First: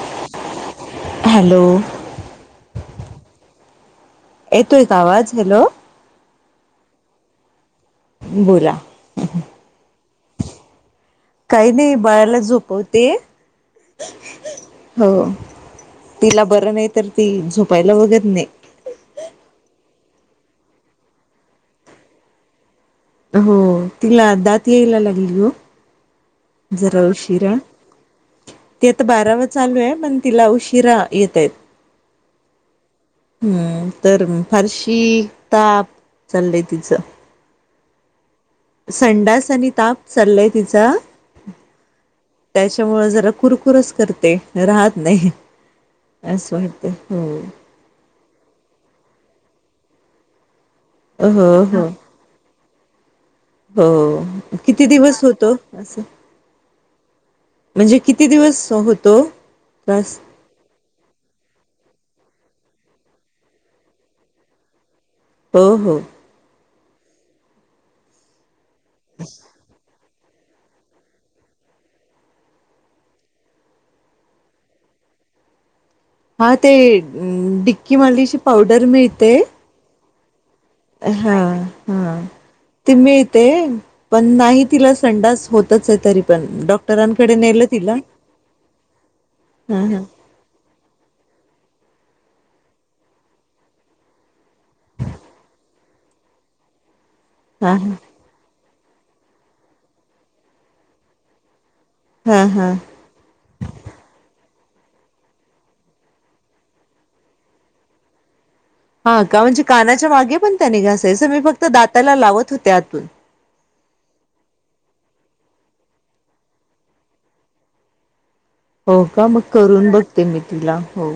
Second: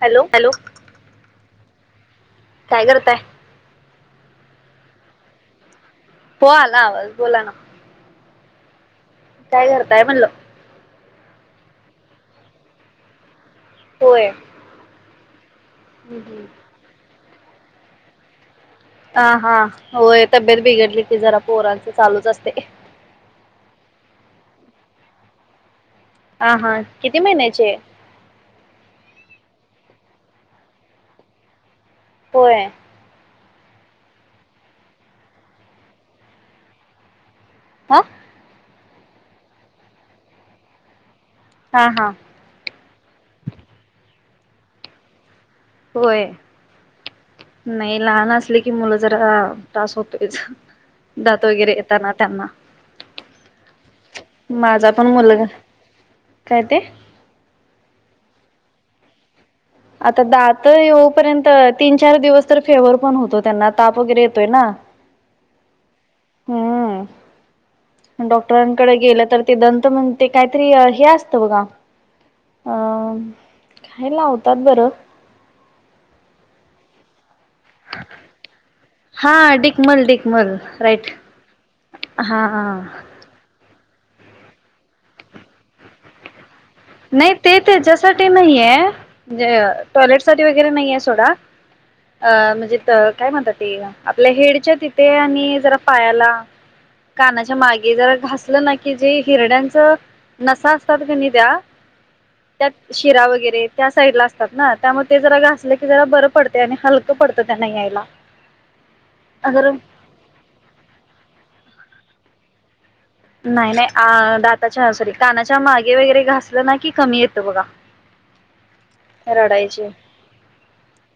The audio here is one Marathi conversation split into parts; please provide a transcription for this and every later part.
Hello hello hello. काय करताय? येतोय काय आवाज हॅलो? हो आला आवाज बोला ना. बोला काय करताय म्हणलं काही नाही बाळाला झोपवते, होय हो. तिला बरं नाही, तर ती झोपायला वगैर नाही हा, हा होय तब्येत बिघडलीवती जरा पोरांच चालूच असतंय. हो तिला दात यायला लागली हो हा हा जरा किती उशिरा महिन्याचे ती आता बारावा चालू आहे पण तिला उशिरा येत आहेत. होय. हम्म तर फारशी ताप चाललय तिचं हा संडास आणि ताप चाललाय तिचा हा हा त्याच्यामुंल जरा कुरकुरच करते राहत नाही. होय असं वाटते हो नाही लहान असले की मुलं जरा तास होतोय दात हो वगैरे हो येतातना त्यांना हो किती माझा पण दिवस मुलगा होतो असं काय ते म्हणजे किती दिवस होतो? त्रास आता दात येऊपर्यंत तीनश चार दिवस तर फेवर पण होतो त्यांना ताप वगैरे येतोय ना हो हो, हम्म डॉक्टरांकडे गेलं तर ते दंत मग ते काहीतरी हे असतं बघा अं काय लावतात बरं हा ते डिक्की मालीची पावडर मिळते. हा डिकमल डिकमल राईट हा हा ती मिळते. पण नाही तिला संडास होतच आहे तरी पण डॉ नाही ते त्याच्यासाठी नाहीय म्हणजे हा हा टॉयलेट सा वगैरे नाहीे सोडा अं म्हणजे काय म्हणतात आपल्या हेडच्या तिथे आणि जरा पायाला, कानाच्या हा हा मागे जरा घासलं ना की जे हिरड्यांच नसा असतात क नि त्या्या हा हा त्यात शिरा वगैरे त्या साईड ला असतात. ना त्यामुळे ते जरा घासलं की जरा बरं पडते आणि हलकं पडतं त्या नाही यायला, हा का म्हणजे अगर कानाच्या मागे पण त्याने घासायचं मी फक्त दाताला लावत होते आतून नाही नाही दाताच्या सॉरी कानाच्या मागे वगैरे घासलं ना की कमी येतं बघा, हा हो का मग करून बघते मी तुला हो,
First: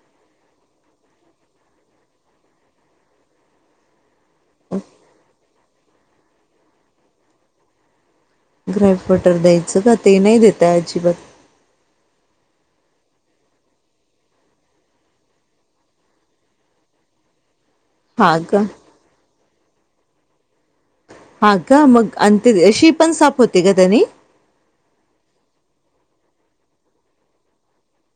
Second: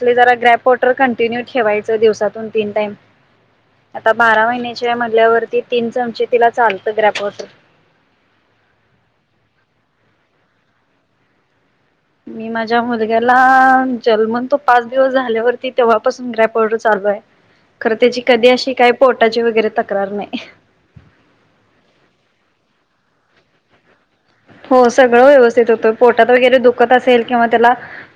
ज ग्रॅप रवाटर कंटिन्यू ठेवायच दिवसातून तीन टाइम आता बारा महिन्याच्या म्हल्यावरती तीन चमचे तिला चालतं ग्रॅपट ग्रॅफ वाटर द्यायचं का ते नाही दता अजिबात मी माझ्या मुलग्याला जन्मन तो पाच दिवस झाल्यावरती तेव्हापासून ग्रॅपडर वॉटर चालू खरं त्याची हा कधी का अशी काही पोटाची वगैरे तक्रार नाही. हा का मग अंत अशी पण साप होते का त्यानी [inaudible] हो सगळं व्यवस्थित होतो पोटात वगैरे दुखत असेल किंवा त्याला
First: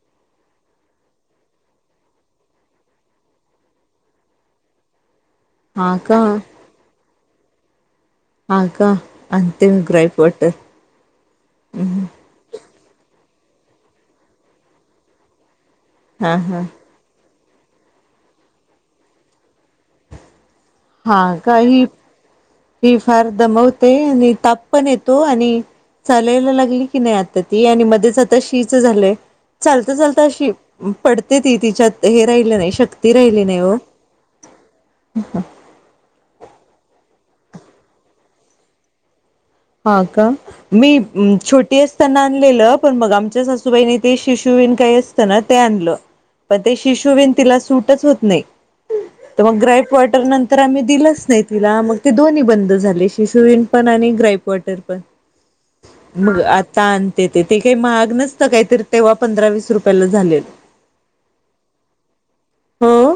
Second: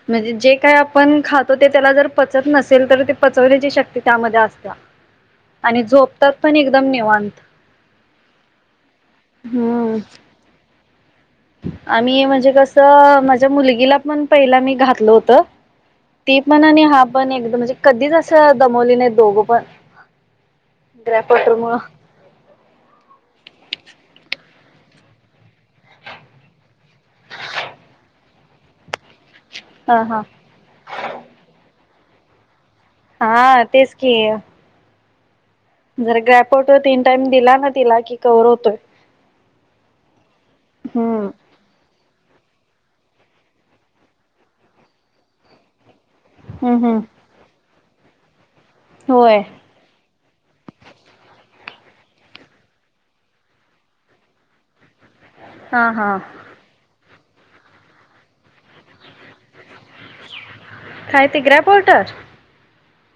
म्हणजे जे काय आपण खातो ते त्याला जर पचत नसेल तर ते पचवण्याची शक्ती त्यामध्ये असत आणि हा का झोपतात पण एकदम निवांत ह का अंत म हम्म ग्राय पटर आम्ही म्हणजे कसं माझ्या मुलगीला पण पहिला मी घातल होत. ती पण आणि हा पण एकदम म्हणजे कधीच असं दमवली नाही दोघं पण हा का पटरंग ही [inaudible] ही फार दमवते आणि ताप पण येतो आणि, चालायला लागली की नाही आता ती आणि मध्येच आता शीच झालंय चालत हा हा चालतं अशी पडते ती तिच्यात हे राहिलं नाही शक्य हा तेच की, ह हा जर ग्रॅपउट वॉटर तीन टाइम दिला ना तिला कि कवर होतोय. हा का मी हम्म छोटी असताना आणलेलं पण मग आमच्या सासूबाईने ते शिशू बन काही असतं ना ते आणलं पण ते हम्म हम्म शिशू बन तिला सूटच होत नाही. होय तर मग ग्रा ई प वॉटर नंतर आम्ही दिलंच नाही. तिला मग ते दोन्ही बंद झाले शिशुवीन पण आणि ग्राईप वॉटर पण हा हा मग आता आणते ते ते काही महाग नसतं काहीतरी तेव्हा पंधरा विस रुपये काय ते ग्रॅप वॉटर? हो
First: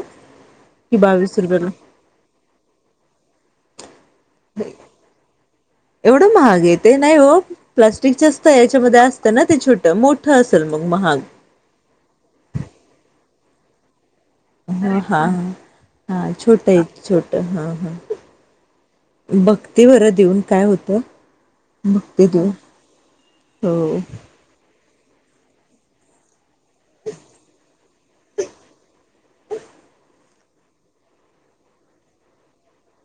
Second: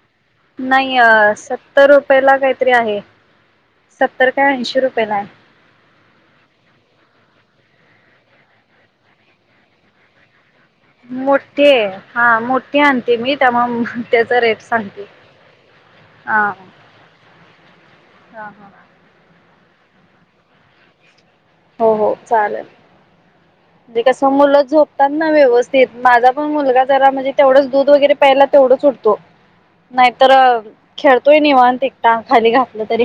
नाही कि अ बावीस रुपयाला सत्तर रुपयेला काहीतरी आहे. सत्तर काय ऐंशी रुपये ला आहे. एवढं महाग आहे ते नाही हो प्लास्टिकच च तर ह्याच्यामध्ये असतं ना ते छोट मोठ अस मोठे हां मोठे आणते मी त्यामुळं म हा हा हा छोट एक छोट हा हा. हा हा. बघते बरं देऊन काय होतंय. हो हो चालेल, हो म्हणजे कसं मुलं झोपतात ना व्यवस्थित, माझा पण मुलगा जरा म्हणजे तेवढंच दूध वगैरे पेयला तेवढंच उठतो. नाहीतर खेळतोय निवांत एकटा खाली घातलं तरी.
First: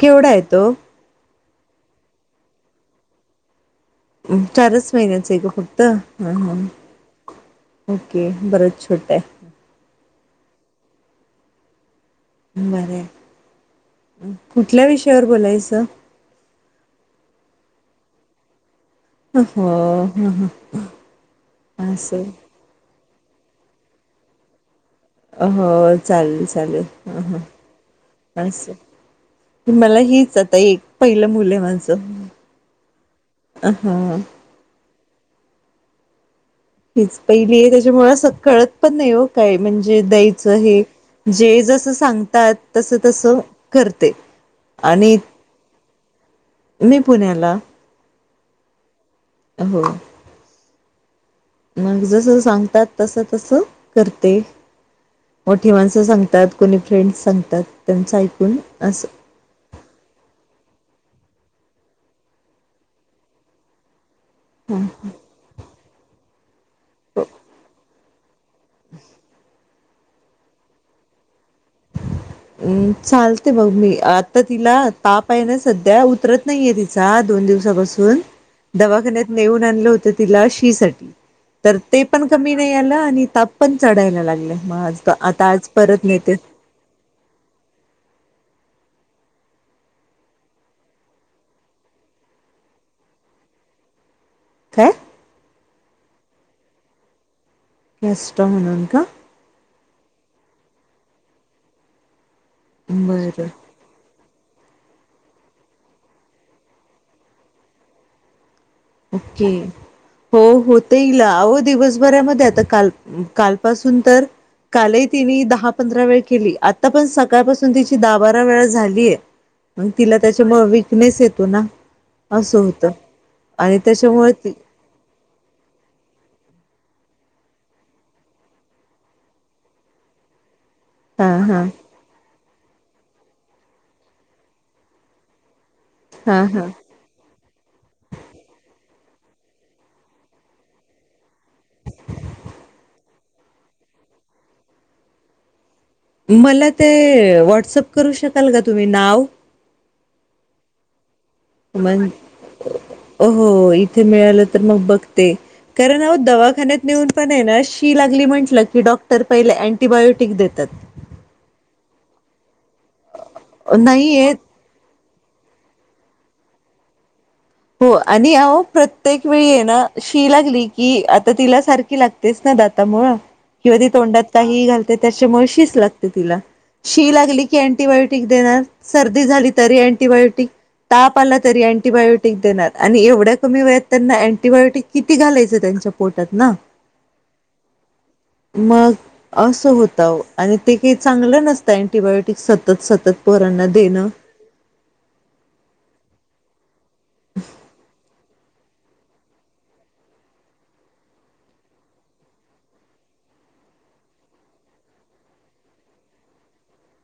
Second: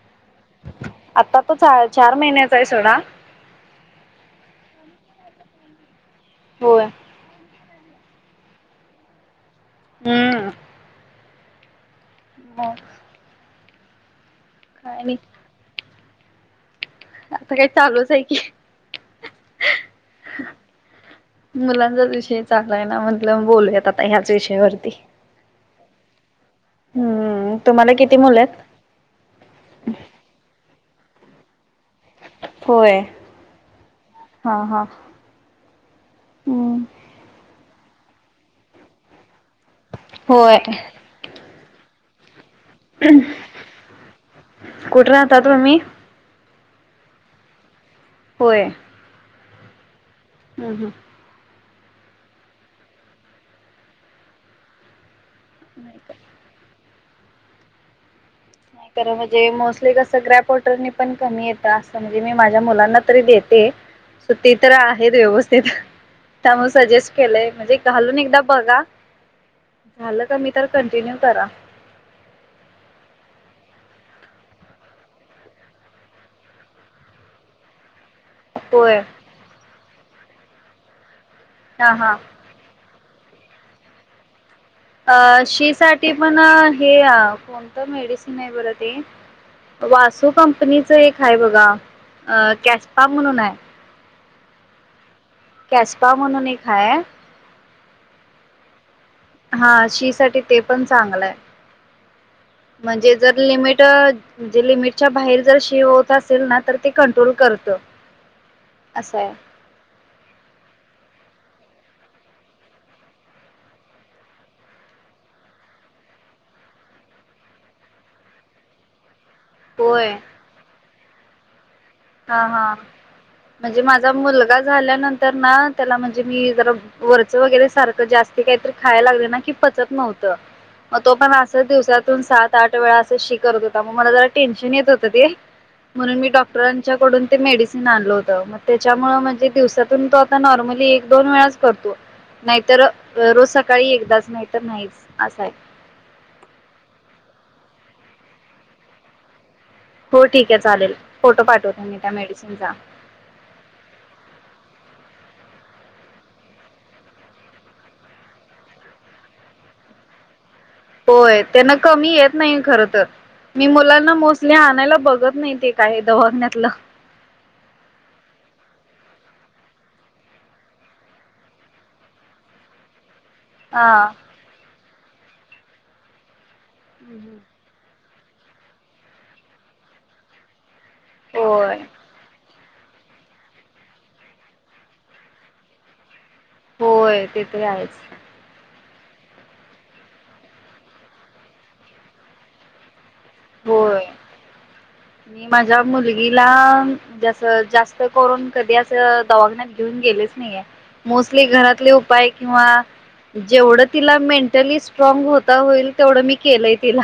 केवढाय तो? आता तो चा चार महिन्याचा हाय सोडा. चारच महिन्याचं आहे का फक्त? हम्म हम्म. होय ओके, बरंच छोटं आहे. हम्म. मग बरंय, कुठल्या काय नाही विषयावर बोलायचं? आता काय चालूच हाय की. हो ह ह मुलांचाच असं विषय चाललाय ना म्ह ल बोलूयात आता ह्याच विषयावरती. अ हो चालेल च चालेल. हां हां हम्म तुम्हाला किती मुलं मला आहेत? असं. मला हिच आता एक पहिलं मुलं आहे माझं, होय. हां. हा हा. हम्म हीच पहिली आहे त्याच्यामुळे, असं कळत पण नाही ओ. काय म्हणजे द्यायचं होय. हे, जे जसं सांगतात तस तस करते. कुठे आणि राहता तुम्ही? मी पुण्याला. होय. हो. हम्म हम्म. मग जसं सांगतात, तस तस करते. मोठी माणसं नाही सांगतात, कोणी फ्रेंडस सांगतात त्यांच ऐक नाही खर म्हणजे मोस्टली कसं ग्रॅप वॉटरने पण कमी येत असं म्हणजे मी माझ्या मुलांना तरी देते ते तर आहेत व्यवस्थित. त्यामुळे सजेस्ट केलंय, म्हणजे घालून एकदा बघा. झालं कमी तर कंटिन्यू करा. हम्म चालते मग मी. आता तिला ताप आहे ना सध्या उतरत नाहीये तिचा दोन दोन दिवसापासून. होय दवाखान्यात नेऊन आणलं होतं तिला शी साठी. तर हा ते हा. पण कमी नाही आलं आणि ताप पण चढायला लागलाय. अ -शी साठी पण हे- कोणतं मेडिसिन आहे बरं ते वासू कंपनीच एक हाय बघा, कॅस्पा म्हणून हाय. काय? कॅसपा म्हणून एक हाय. कॅस्पा म्हणून का? हां शी साठी ते पण चांगलंय. म्हणजे जर बरं लिमिट म्हणजे लिमिटच्या बाहेर जर शी होत असेल ना, तर ते कंट्रोल करत. असं आहे ओके. हो होते हिला आव दिवसभरामध्ये आता काल, कालपासून तर कालही तिने दहा पंधरा वेळ केली. आता पण सकाळपासून तिची दहा बारा वेळा झालिये. मग होय तिला त्याच्यामुंळ विकनेस येतो ना, हा असं हा होतं. आणि म्हणजे माझा त्याच्यामुळे ती मुलगा झाल्यानंतर ना, त्याला म्हणजे मी मी जरा वरच वगैरे सारखं जास्त काहीतरी खायला लागले ना की पचत नव्हतं. मग तो हा पण अस हा दिवसातून सात सात वेळा असं शी करत होता मग मला जरा टेन्शन येत होत ते. म्हणून मी हा हा डाक्टरांना मेडिसिन आणलं होत. मग त्याच्यामुळे म्हणजे दिवसातून तो आता नॉर्मली एक दोन वेळा करतो. नाहीतर रोज सकाळी एकदाच. नाही तर नाहीच असा आहे ते. मला ते व्हॉट्सअप करू शकाल का तुम्ही नाव हो ठीक आहे चालेल. फोटो पाठवते मी मण त्या मेडिसिनचा. हो हो इथे मिळालं तर मग बघते. कारण अ दवाखान्यात नेऊन पण आहे ना शी लागली म्हटलं की डॉक्टर पहिले अँटीबायोटिक देतात. होय त्यांना कमी येत नाही खर तर मी मुलांना नाहीयेत मोस्टली आणायला बघ. बघत नाही ते काय दवाखण्यातलं. हो आणि अ प्रत्येक वेळी ये ना शी लागली की आता तिला सारखी लागतेच ना. दाता मुळ. किंवा हा तोंडात काही घालते त्याच्यामुळे शीचं लागते तिला शी लागली की अँटीबायोटिक. दे सर्दी झाली तरी अंटीबायोटिक. ताप आला तरी होय अँटी बायोट देणार आणि एवढ्या कमी वेळत त्यांना अँटीबायोटिक किती घालायचं त्यांच्या पोट. ना होय ते तरी आहेच मग. असं होत आणि ते काही चांगलं नसत अंटीबायोटिक सतत सतत. पोरानं ना होय देनं. मी माझ्या मुलगीला जस जास्त करून कधी अस दवाखान्यात घेऊन. गेलेच नाही मोस्टली घरातले उपाय किंवा. जेवढं तिला मेंटली स्ट्रॉंग होता होईल तेवढं मी केलंय तिला.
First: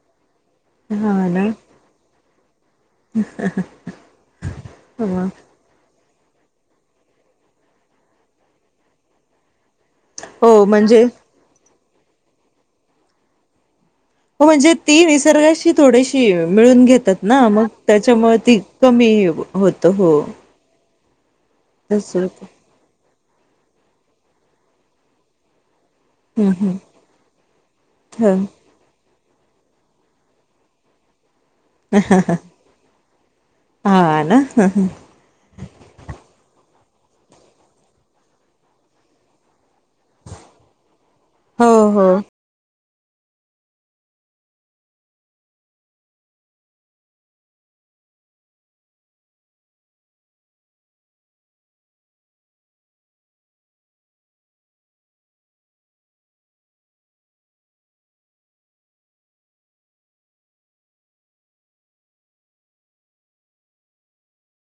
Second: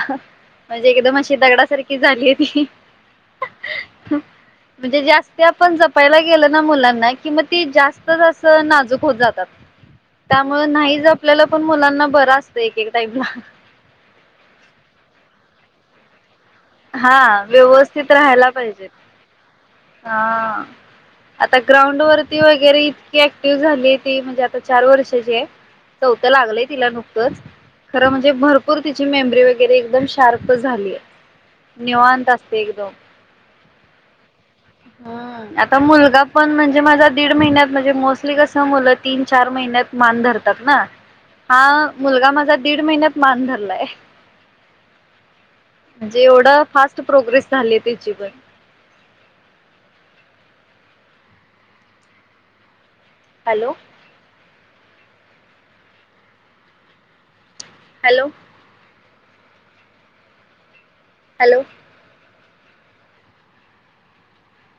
म्हणजे एकदम हा अशी ना दगडासारखी झालिये ती म्हणजे ह जास्त आपण जपल. जपायला गेलं ना मुलांना कि, मग ती जास्त जा नाजूक होत जातात. हो त्यामुंळ नाहीच म्हणजे जपलेलं आपल्याला पण मुलांना बरं असतं. एक एक टाईमला. हो म्हणजे ती निसर्गाशी थोडीशी. मिळून घेतात हा ना. मग व्यवस्थित त्याच्यामुळे राहायला ती पाहिजेत कमी होत. हा. आता ग्राउंड तस वरती होत वगैरे इतकी ऍक्टिव्ह झाली ती म्हणजे आता चार वर्षाची आहे. चौथं लागलय हम्म तिला नुकतंच खरं म्हणजे ह भरपूर तीच. मेमरी वगैरे एकदम शार्प झालीयं. निवांत असते एकदम. हा ना. हम् आता मुलगा पण म्हणजे- म्हणजे माझा दीड महिन्यात म्हणजे मोस्टली कसं मुलं तीन चार महिन्यात. मान धरतात ना. हो हा हो. मुलगा माझा दीड महिन्यात. मानं धरयलाय. म्हणजे एवढा फास्ट प्रोग्रेस झालीय त्याची पण. हॅलो. हॅलो. हॅलो.